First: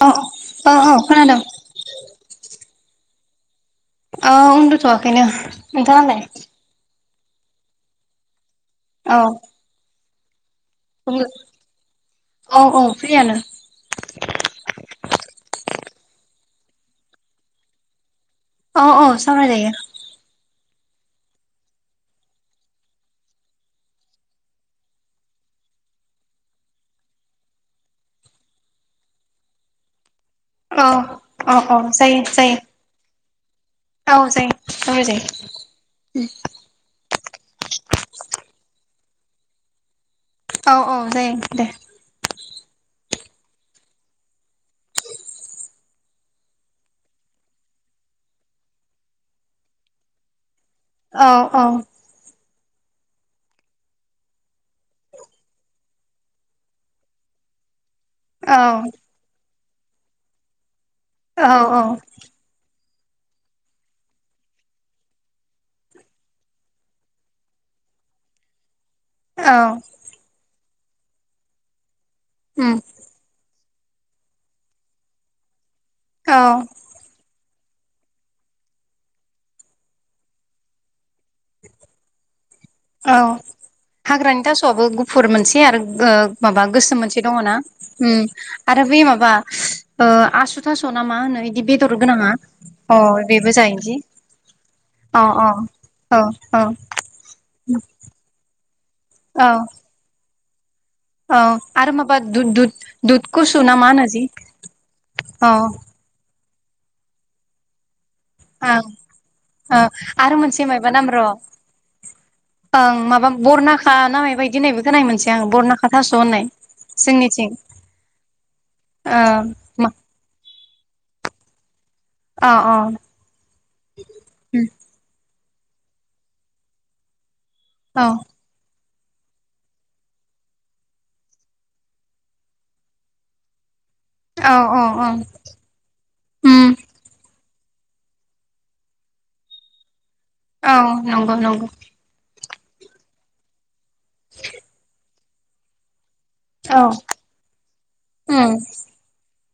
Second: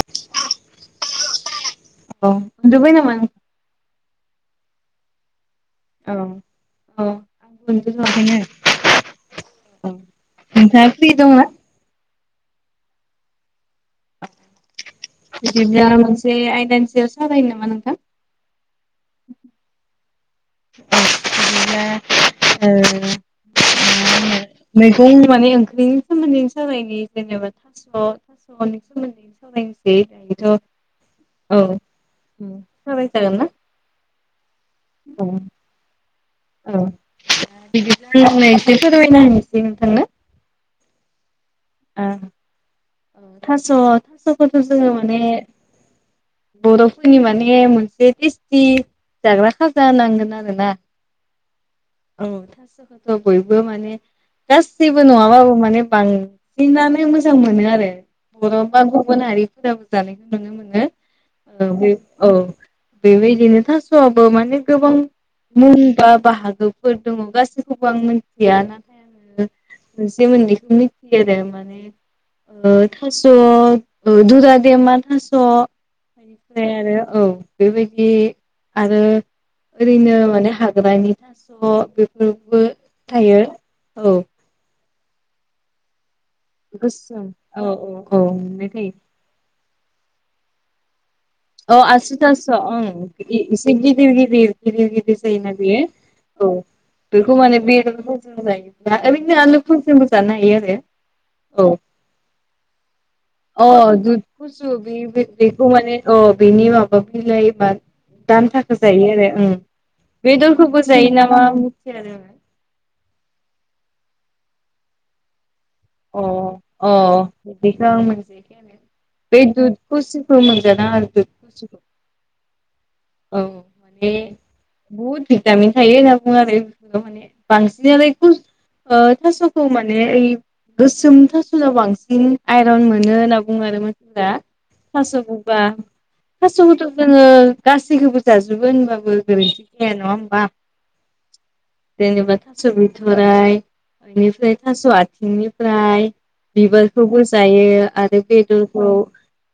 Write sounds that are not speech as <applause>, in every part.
औ औ औ खोनादों औ उन्दु नामा ओ उन्दु थवाखैनो नोंथाङा लाय? अ मोनफैथ'याखैनो। औ नोंथाङा फ्रि दंना? औ औ फ्रियानो। बिब्ला मोनसे आयदानि सायाव सावरायनो नामा नोंथां? अ औ सावराय जायो। <unintelligible> मैगं माने ओंख्रिनि सोमोन्दै सावनायनि जेनेबा थास' थास'नि सोमोन्दै सावरायनो <unintelligible> औ दायोथ' औ औ जायो सावराय जायो जागोन ना औ जायो सावराय औ जायो औ बिदिब्ला आं एसे फोरमायना होनोसै नोंथांनो औ औ जायो दे थास' थास'खौथ' जोङो माने बर'फोरनि माने मोनसे टेस्टि जाग्रा खाजा नांगोन आरोना औ औ औ थास'खौथ' बयबो माने गासैबो नङाबाबो माने बां नानो मोजां मोनो आरो औ बर' बा गुबुन हारिफोराबो जानायखौ नुनो मोनो औ बे औ बेबायदिनो थास'आबो माने गोबां मोनबा बाहागोफोर दङ गासैखौबो आं मिथिया ना आङो औ मोनसे मोननैखौ मिथियो आरो माने उम ओ थास' ओ दुुरा देमा थास' औ निफ्राय आरो औ बेबायदि आरो ओरैनो माने हाग्रानि थास' बेफोर औ हाग्रानि थास'आबो गुफुर मोनसे आरो माबा गोसोम मोनसे दङ ना औ औ ओम मोननाय आरो बे थायो माबा आसु थास ना मा होनो इदि अ बेदर आसु गोनाङा थास ओं अ बेबो एसे जायोदि गिदिर गिदिर अ जायो अ ना बियो औ बेखौ माने बेदरफोरजों जायो ओरैनो औ आलुफोरजोंबो जानो हायो आरो औ आरो माबा दुध दुध दुध कुसु अ ना मा होनो दुद जि कुसु बे औ बेखौ माने औ बिनि माबा बिलाइ बा दान्थाखौ ओं जायो आरो औ आरो मोनसे बेदरखौबो मायबा नाम जायो र' नामा मिथिया आरो ओं माबा बरनाखा ना म बायदि होननाय बे खोननाय मोनसै आं बरनाखा थास' अ होननाय अ जोंनिथिं बिदिखौ आं मोनजखाय ओ बे मा दुखुसिखौ मोन <unintelligible> अ अ उम <inaudible> भिटामिन थायो होनना बुङो आरो बे माने औ बांसिनानो थास'खौ माने ओइ गोसोमथासुलाव बांसिन आइरन मोनो होनना बुङो आरो मा दा औ औ औ थ'खौबा उम थ'खौथ' जोङो गासैखौबो जाजोबो होनबाबो गोरोन्थि गैया नङा औ नंगौ नंगौ जेनेबा थास' बिथ'राइ बेनिफ्राय थास' आथिंनिफ्राय औ बिबारखौबो जायो आरो उम बेदरखौ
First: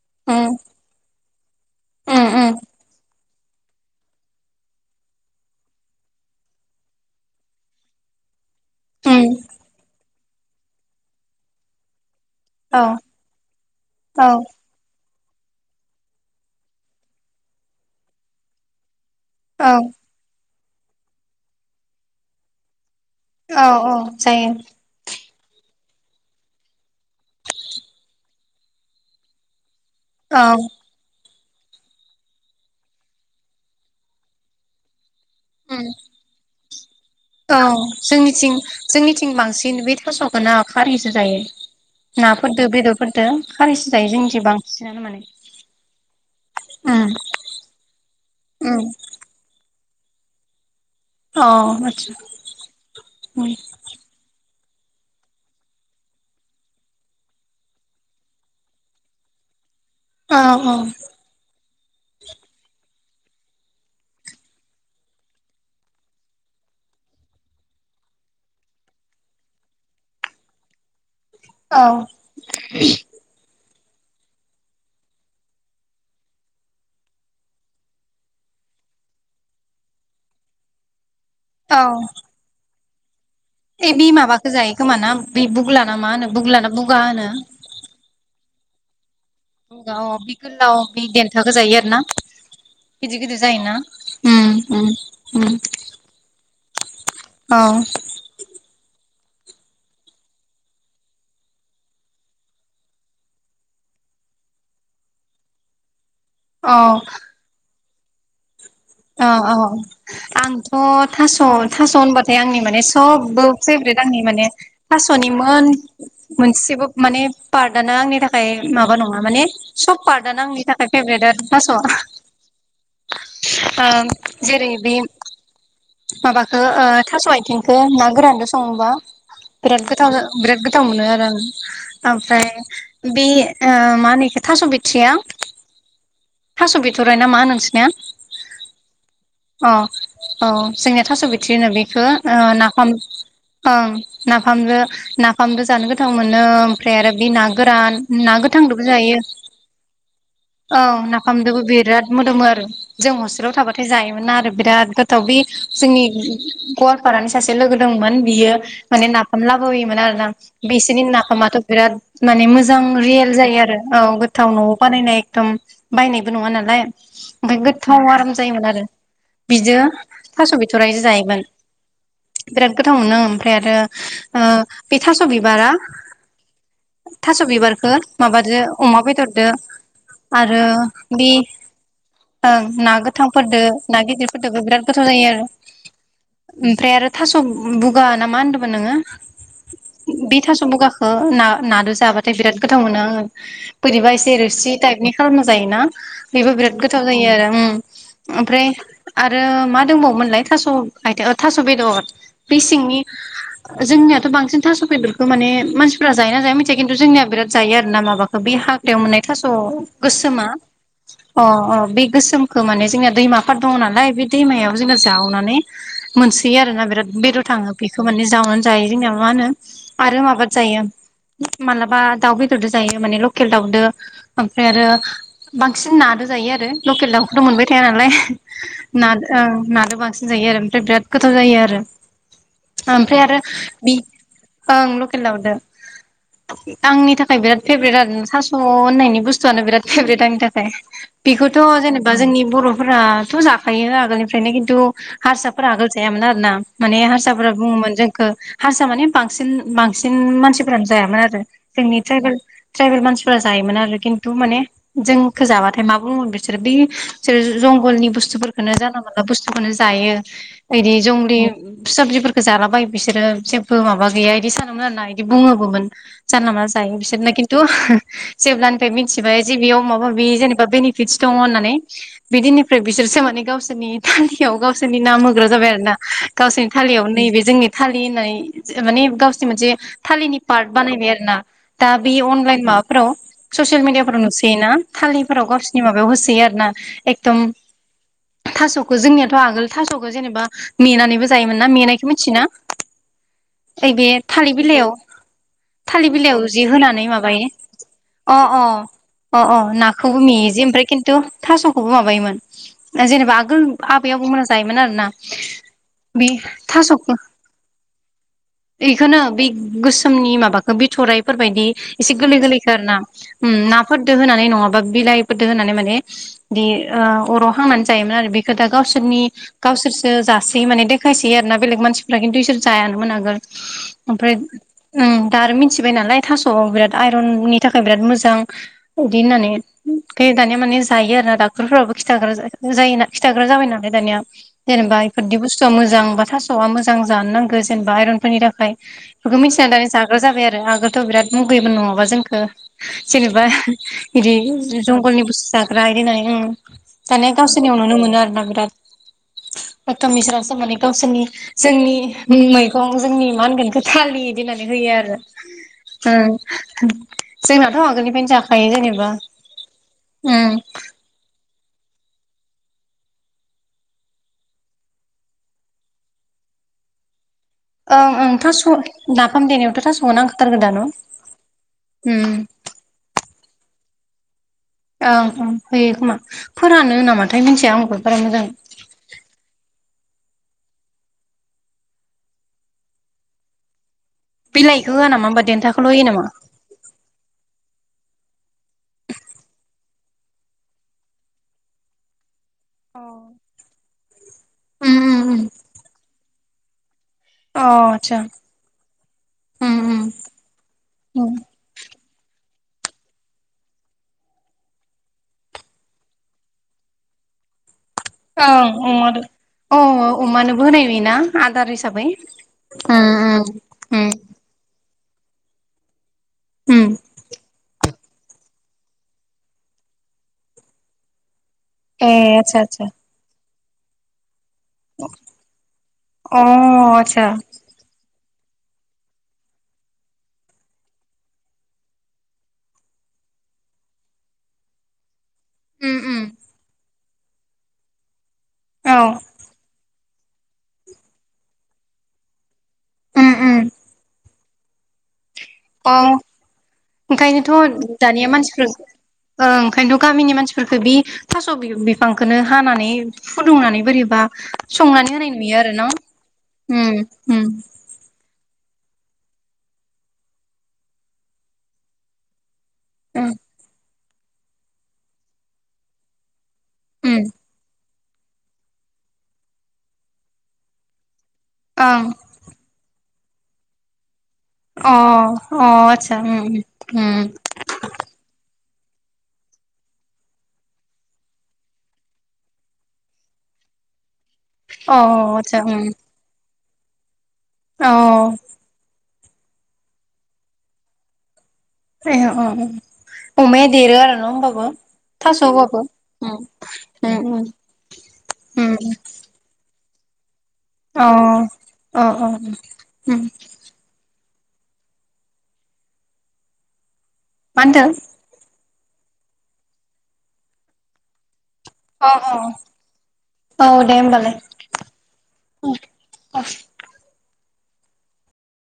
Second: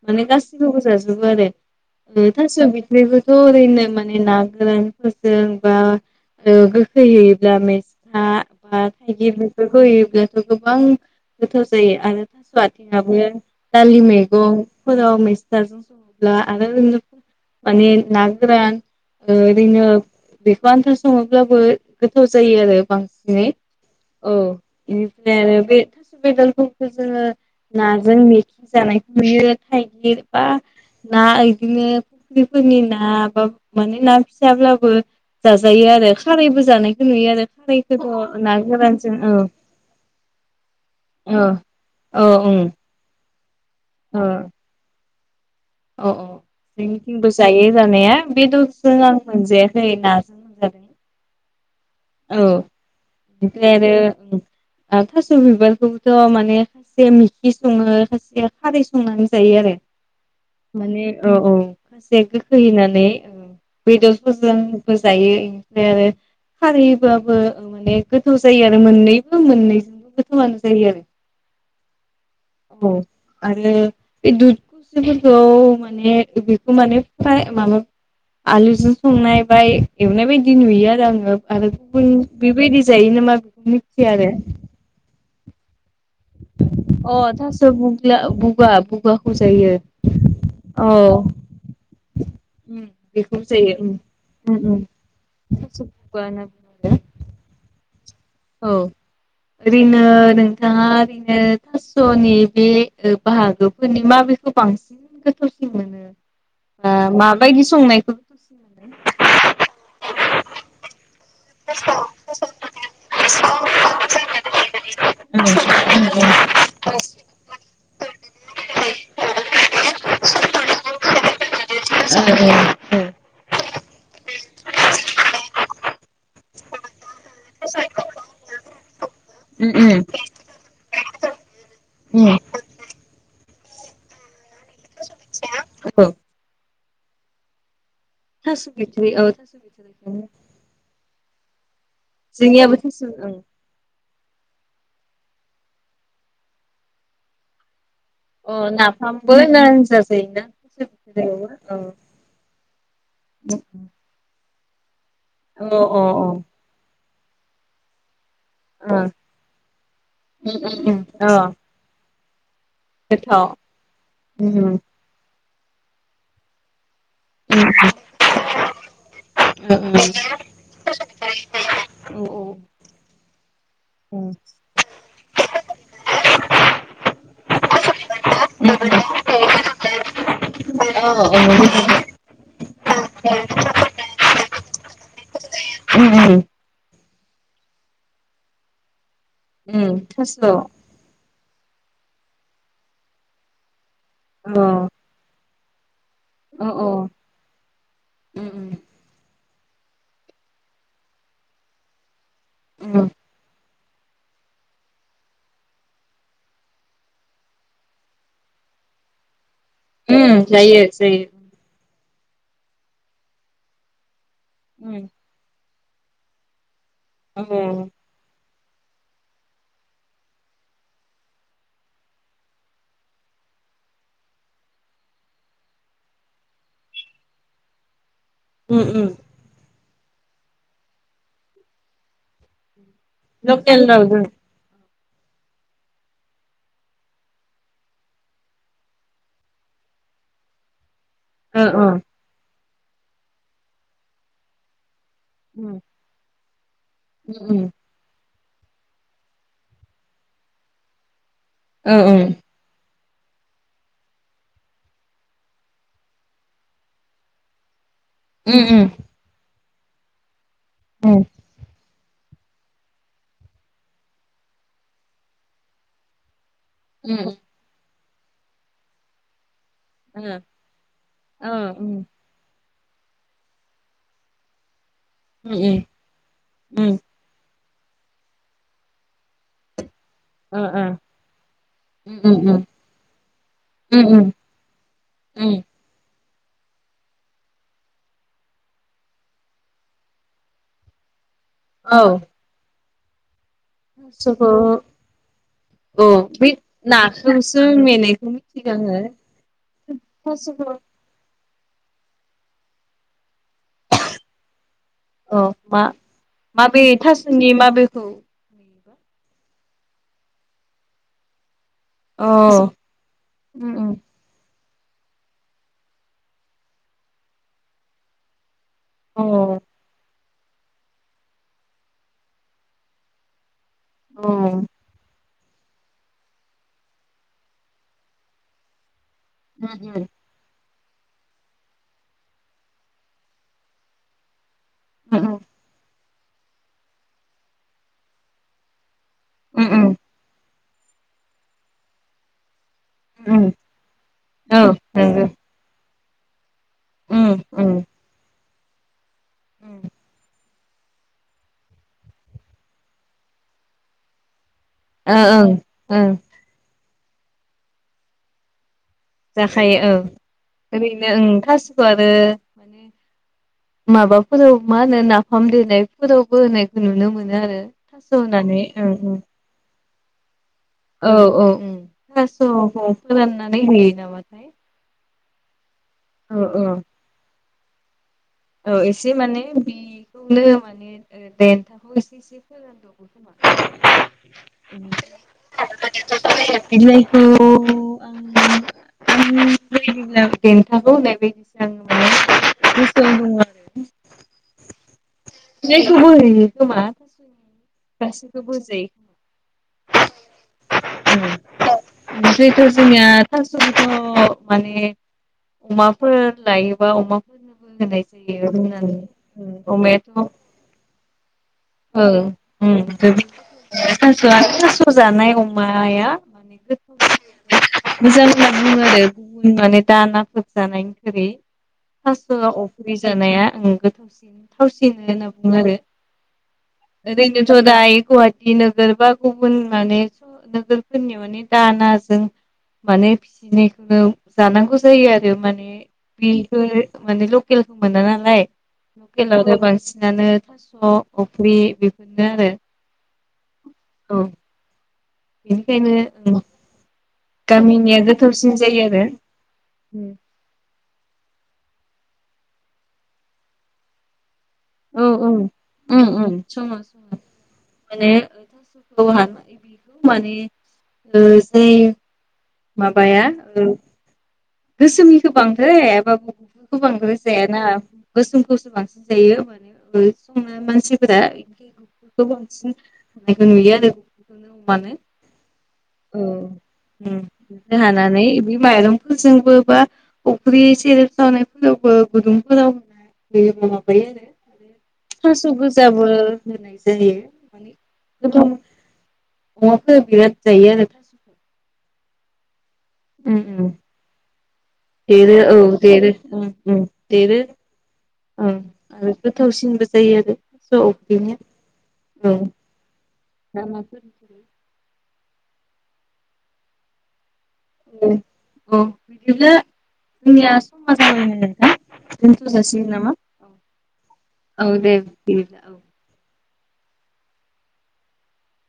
माने उम गासैखौबो जाजोबो उम आरो उम थासयाव बिदिनोबो जरैनो माने ना गोरानफोरजोंबा ओ गोखै हैयोब्ला मेसा बा उम थाइगिर बेफोरखौ होयोब्लाथ' गोबां गोथाव जायो आरो थास' औ आथिङाबो दालि औ मैगं फोराव मै <unintelligible> <inaudible> औ ओरैनो बेखौ आन्था सङोब्लाबो गोथाव जायो आरो बांसिनै औ औ जायो आरो बे बेदरफोरखौ जोङो नाजों मेखि जानायखौ नुयो थायगिर औ बा ना बिदिनो फुख्रिफोरनि ना बा माने ना फियाब्लाबो उम जाजायो आरो खारैबो जानाय औ जोंनिथिं जोंनिथिं औ बांसिन बे थास मोना खारैसो जायो औ औ ओं नाफोरदो बेदरफोरदो खारैस जायो जोंनिथि बांसिनानो माने अ औ उम जोंनिथिंबो जायो जानाया उम बेदरजों आं मोनजाया <unintelligible> अ औ ओमफ्राय आरो औ। आर थास'बिबारखौबोथ माने सेम ओंख्रि सङो खायसेया खारै संनानै जायो आरो। औ माने औ औ खायसे गोखै होनानै। ओ- बेदरफोरजोंबो जायो ओमफ्राय आरो। खारै होबाबो ओम माने गोथाव जायो आरो मोननैबो मोननैजोंबो गोथावनो जायो आरो। औ औ आरो बे दुद खुसिफोरखौ माने बेखौ माने फ्राय माबा आलुजों संनाय बाय एवनाय बायदि नुयो आरो आङो। आरो गुबुन बेबायदि जायो नामा? बेखौ नै बे मिथिया आरो माबाखौ जायो खोमा ना बे बुग्ला ना मा होनो बुग्ला ना बुगा अ होनो थास'बुग्ला बुगा बुगा बुगा अ-बे गोलाव बे देन्थाखौ जायो आरो ना? उम गिदिर बेखौ गिदिर जायो जायोना उम उम ओम उम ओम ओम। थास' बुगा होनना बुङो औ औ ओरैनो नोंथाङा ओरैनो थास'नि बे ओ-बाहागोफोरनि माबे? खौ बांसिन गोथावसिन मोनो औ ओ-माबायदि संनायखौ मोनो? औ औ आंथ‌ थास'-थास' होनबाथाय आंनि माने। सबबो फेभरेट आंनि माने थास'निमोन मोनसेबो माने पार्टदानो। आंनि थाखाय माबा नङा माने सब पर्टदानो आंनि थाखाय फेभरेट आरो थास'आ। <unintelligible> ओ- जेरै बे माबाखौ ओ-थास' आय इथिंखो ना गोरानजों सङोबा बिराद उम गोथाव जा-बिराद गोथाव मोनो आरो आं। उम ओमफ्राय बे ओ-मा होनो एखौ थास बिथिया औ थास बिथ थराय नामा नोंसिनिया थास' बिथ्रि औ थास' अ बिथ्रिखौ औ जोंनिया थास'बि थिनो बेखौ जोंनियाबो ओ-नाफाम थास' ओं ओं। नाफामजो नाफामबो जानो गोथां मोनो ओमफ्राय आरो बे ना गोरान। ना अ गोथांजोंबो जायो नाफामबो होनना होनजाजायोना थास' औ नाफामजोंबो बिराद मोदोमो आरो। जों हस्टेलाव थाबाथाय बिथ'राइयावबो जायोमोना आरो बिराद गोथाव बे औ अ जोंनि गवा लफारानि सासे लोगो दंमोन। बियो माने नाफाम लाबोयोमोन आरोना अ बिसोरनि अ नाफामाथ बिराद माने मोज जां रियेल गोथाव जायो आरो औ गोथाव नआव उम बानायनाय एखदम बायनायबो नङा नालाय। बेगो थाव आराम जायोमोन आरो बिजों थास' बिथ'रायजों जायोमोन। ओ ओ बिराद गोथाव मोनो ओमफ्राय आरो औ ओ- बे थास' बिबारा। थास' बिबारखौ माबादो अमा बेदरदो। औ आरो बे ओं ना गोथांफोरदो ना गिदिरफोरदोबो बिराद गोथाव जायो आरो। उम ओमफ्राय आरो थास' बुगा ना मा होनदोंमोन नोङो? उम बे अ थास' बगाखौ ना नादो जाबाथाय बिराद गोथाव मोनो आङो बोरबा एसे अ रोसि टाइपनि खालामना जायोना। बेबो अ बिराद गोथाव जायो आरो उम ओमफ्राय आ आरो मा दंबावोमोनलाय थास' आ थास' बेदर बे उम सिंनि उम जोंनियाथ' बांसिन थास' बेदरखौ मासिफोरा जायो ना जाया मिथिया खिन्थु जोंनिया बिराद जायो आरो ना माबाखौ बे हाग्रायाव मोननाय थास स' गोसोमा जायो जायो अ अ बे गोसोमखौ माने जोंनिना दैमाफोर दङ नालाय बे दैमायाव जोङो उम जावनानै मोनसौयो आरोना बिराद अ बेदर थाङो उम बेखौ माने जावनानै। जायो जोंनिया मा होनो आरो माबाद जायो। मालाबा दाउ बेदरजों जायो माने लकेल दाउदो ओमफ्राय आरो बांसिन ना जायो आरो लकेल दावखौथ' मोनबाय थाया नालाय उम ना औ नादो गोथाव जायो आरो बिराद गोथाब जायो आरो लकेल बि रावजों ओं खेल दावदो आंनि थाखाय बिराद फेभरेट आरो सास' होननायनि बुस्थुआनो बिराद फेभरेट आंनि थाखाय ओ थ' ओ जेनेबा जोंनि बर'फोराथ' जाखायो आगोलनिफ्रायनो खिन्थु हारसाफोरा उम आगोल जायामोन आरो ना माने हारसाफोरा उम बुङोमोन जोंखौ हारसा माने बांसिन बांसिन मानसिफोरानो जायामोन आरो ओ जोंनि ओं ट्राइबेल ट्रायबेल मानसिफोर जायोमोन आरो खिन्थु माने जोंखौ जाबाथाय मा बुङोमोन बिसोरो बे बिसोर जगलनि औ थास'खौ बुस्थुफोरखौनो जाना मोनला बुस्थुखौनो जायो बिदि जंगलि फि साबिफोरखौ जालाबाय बिसोरो जेबो माबा गैया बिदि सानोमोन आर ना बिदि बुङबोमोन जानला जायो बिसोरना खिन्थु जेब्लानिफ्राय मिथिबाय जे बेयाव माबा मिबि जेनेबा बेनिफिट दङ होननानै बिदिननिफ्राय बिसोरसो माने गावसोरनि थालियाव गाव गावसोरनि नाम होग्रा जाबाय आरो ना गावसोरनि थालियाव नैबे जोंनि फालि होननाय माने गावसनि मोनसे थालिनि पार्ट बानायबाय आरो ना दा बे अनलाइन माबाफोराव ससियेल मिडियाफोराव नुसय ना थालिफोराव गावसोरनि होसोयो आरो ना एकदम थास'खौ जोंनियाथ' आगोल थास'खौ जेनेबा नेनानैबो ज जायोमोन ना मेनायखौ मिथियो ना? ओबे थालिर बिलाइयाव औ थालिर बिलाइयाव बै जि होनानै माबायो नाखौसो मेनायखौ अ अ। मिथिगो आङो अ अ नाखौबो मेयो जे थास'खौ ओमफ्राय खिन्थु थास'खौबो माबायोमोन जेनेबा आबै आबौमोना जायोमोन आरो ना औ मा । बे माबे थासखो थास'नि माबेखौ बेखौनो बे गोसोमनि माबाखौ बिथराइफोरबायदि एसे अ गोरलै गोरलैखो आरो ना उम उम नाफोरदो होनानै नङाबा बिलाइ दो होननानै माने अराव हांनानै जायोमोन आरो दा अ गावसोरनि गावसोरसो जा सोयो माने देखायसै आरो ना बेलेग मानसिफ्रा खिन्थु इसोर जायानोमोन आागोन अ ओमफ्राय उम दा आरो मिथिबाय नालाय थास'आव बिराद आइरननि थाखाय बिराद मोजां बिदि होननानै उम बे दानिया माने जायो आरो ना ड'क्टरफोरावाबो खिथाग्रा जायो ना खिथाग्रा जाबाय नालाय दानिया जेनेबा उम इफोरदि बुस्थुआ मोजां बा थास'आ मोजां जानो नांगौ जेनेबा आइरनफोरनि थाखाय बेखौ उम मिथिनानै दनानै उम जाग्रा जाबाय आरो आगोलथ' बिराद मुगैबो नङाबा जोंखौ जेनेबा उम इदि औ जंगलनि नंगौ बुस्थु जाग्रा इदि होननानै आङो दानिया उम उम गावसोरनियाव उम नुनो मोनो आरो ना बिराद एकदम मिसोरासो माने गावसोरनि जोंनि मैगं जोंनि मा होनगोन थालिर गिनानै होयो ओ आरो ओं ओं जोंनाथ' आगोलनिफ्रायनो जाखायो जेनेबा जाखायो उम औ ओरैनो ओ थास आरो माबाफोराव मा होनो नाफाम देनायफोरावबो होनायखौ नुनो मोनो। आरो ओं थास' ओं थास' होनानै उम उम नाफाम देनायावथ' थास' नांखाथारगो दा न'? औ औ औ उम थास फोराननानै होयो नामाथाय औ होयो खोमा औ औ फोरानो होनामाथाय मिथिया आंबो बारा मोजां औ एसे माने बि खौनो माने देन्थाखौ एसे एसे फोरान दबो खोमा बिलाइखौ होआ नामा होमबा देन्थाखौल' होयो नामा? <inaudible> उम <unintelligible> दि देथखौ होननाय बायदिसो आङ माने गोसोन बुङ आरो उम उम उम <unintelligible> न खमख मा अ <unintelligible> आतसा गासैखौ बोजाय <unintelligible> औ जिहुथु' जोंनिया थास' बिस' माने अमाफोर लायोबा अमाफोर होयो ओं रुनानै अमादो अ अमायाथ' अमानोबो होनाय नुयोना आदार हिसाबै ओं उम उम थ'आ थास' जानाय अमाया माने उम गोथाव <unintelligible> मोजां होना बुङो आरो गुबुन माने दानाफोर जानायनिख्रुइ ए <unintelligible> आतसा आतसा अफ्रि जानाया ओं गोथावसिन थावसिनो होनना बुङो आरो अ आतसा ओरैनोथ' दायो गुवाहाटि टि नोगोर बा गुबुन माने नोगोरफोरनि माने दानाजों माने फिसिनायखौनो जानांगौ जायो आरो माने उम उम बेखौ माने लकेलखौ मोना नालाय औ लकेलाव आरो बांसिन सिनानो थास' अफ्रि बेफोरनो आरो उम उम औ अ बेनिखायनो ओंखायनोथ' गामिनिया दानिया गोथावसिन मानसिफोर जायो आरो ओ ओंखायनोथ' गामिनि मानसिफोरफोरखौ बे थास' बि-बिफ फांखौनो हानानै फुदुंनानै बोरैबा औ संनानै औ होनाय नुयो आरो न' उम उम समान समान उम उम माने <unintelligible> माबाया उम ओ गोसोमनिखौ बांद्राय हायाबाबो बेखौ बांद्राय उम जायाना गोसोमखौसो बांसिन जायो माने संनाय मानसिफोरा ओं बेफोरखौ बांसिन <unintelligible> मानो अ अ औ आतसा उम बिदिनो हानानै बे माइरं फोरजोंबो बा अफ्रि सेरेब सावनायफोरावबो गुदुंफोराव होन बेयो माबायो अ आरो थास' आतसा उम गोजाबो होनाय जायो अ <unintelligible> अमाफोरा बिराद जायो आरो थास'खौ। जायो अ उम उम अमाया देरो आरो न' होमबाबो? देरो थास' औ होबाबो देरो उम उम देरो औ उम आरो गोथावसिनबो जया आरो अ अ अ उम <unintelligible> मा होनदों? औ औ बिदिब्ला जोंनिया समा जाबायमोन। अ दोनथ'जासिगोन नामा? अ औ दे होमबालाय औ दे बिदिब्ला औ। <unintelligible>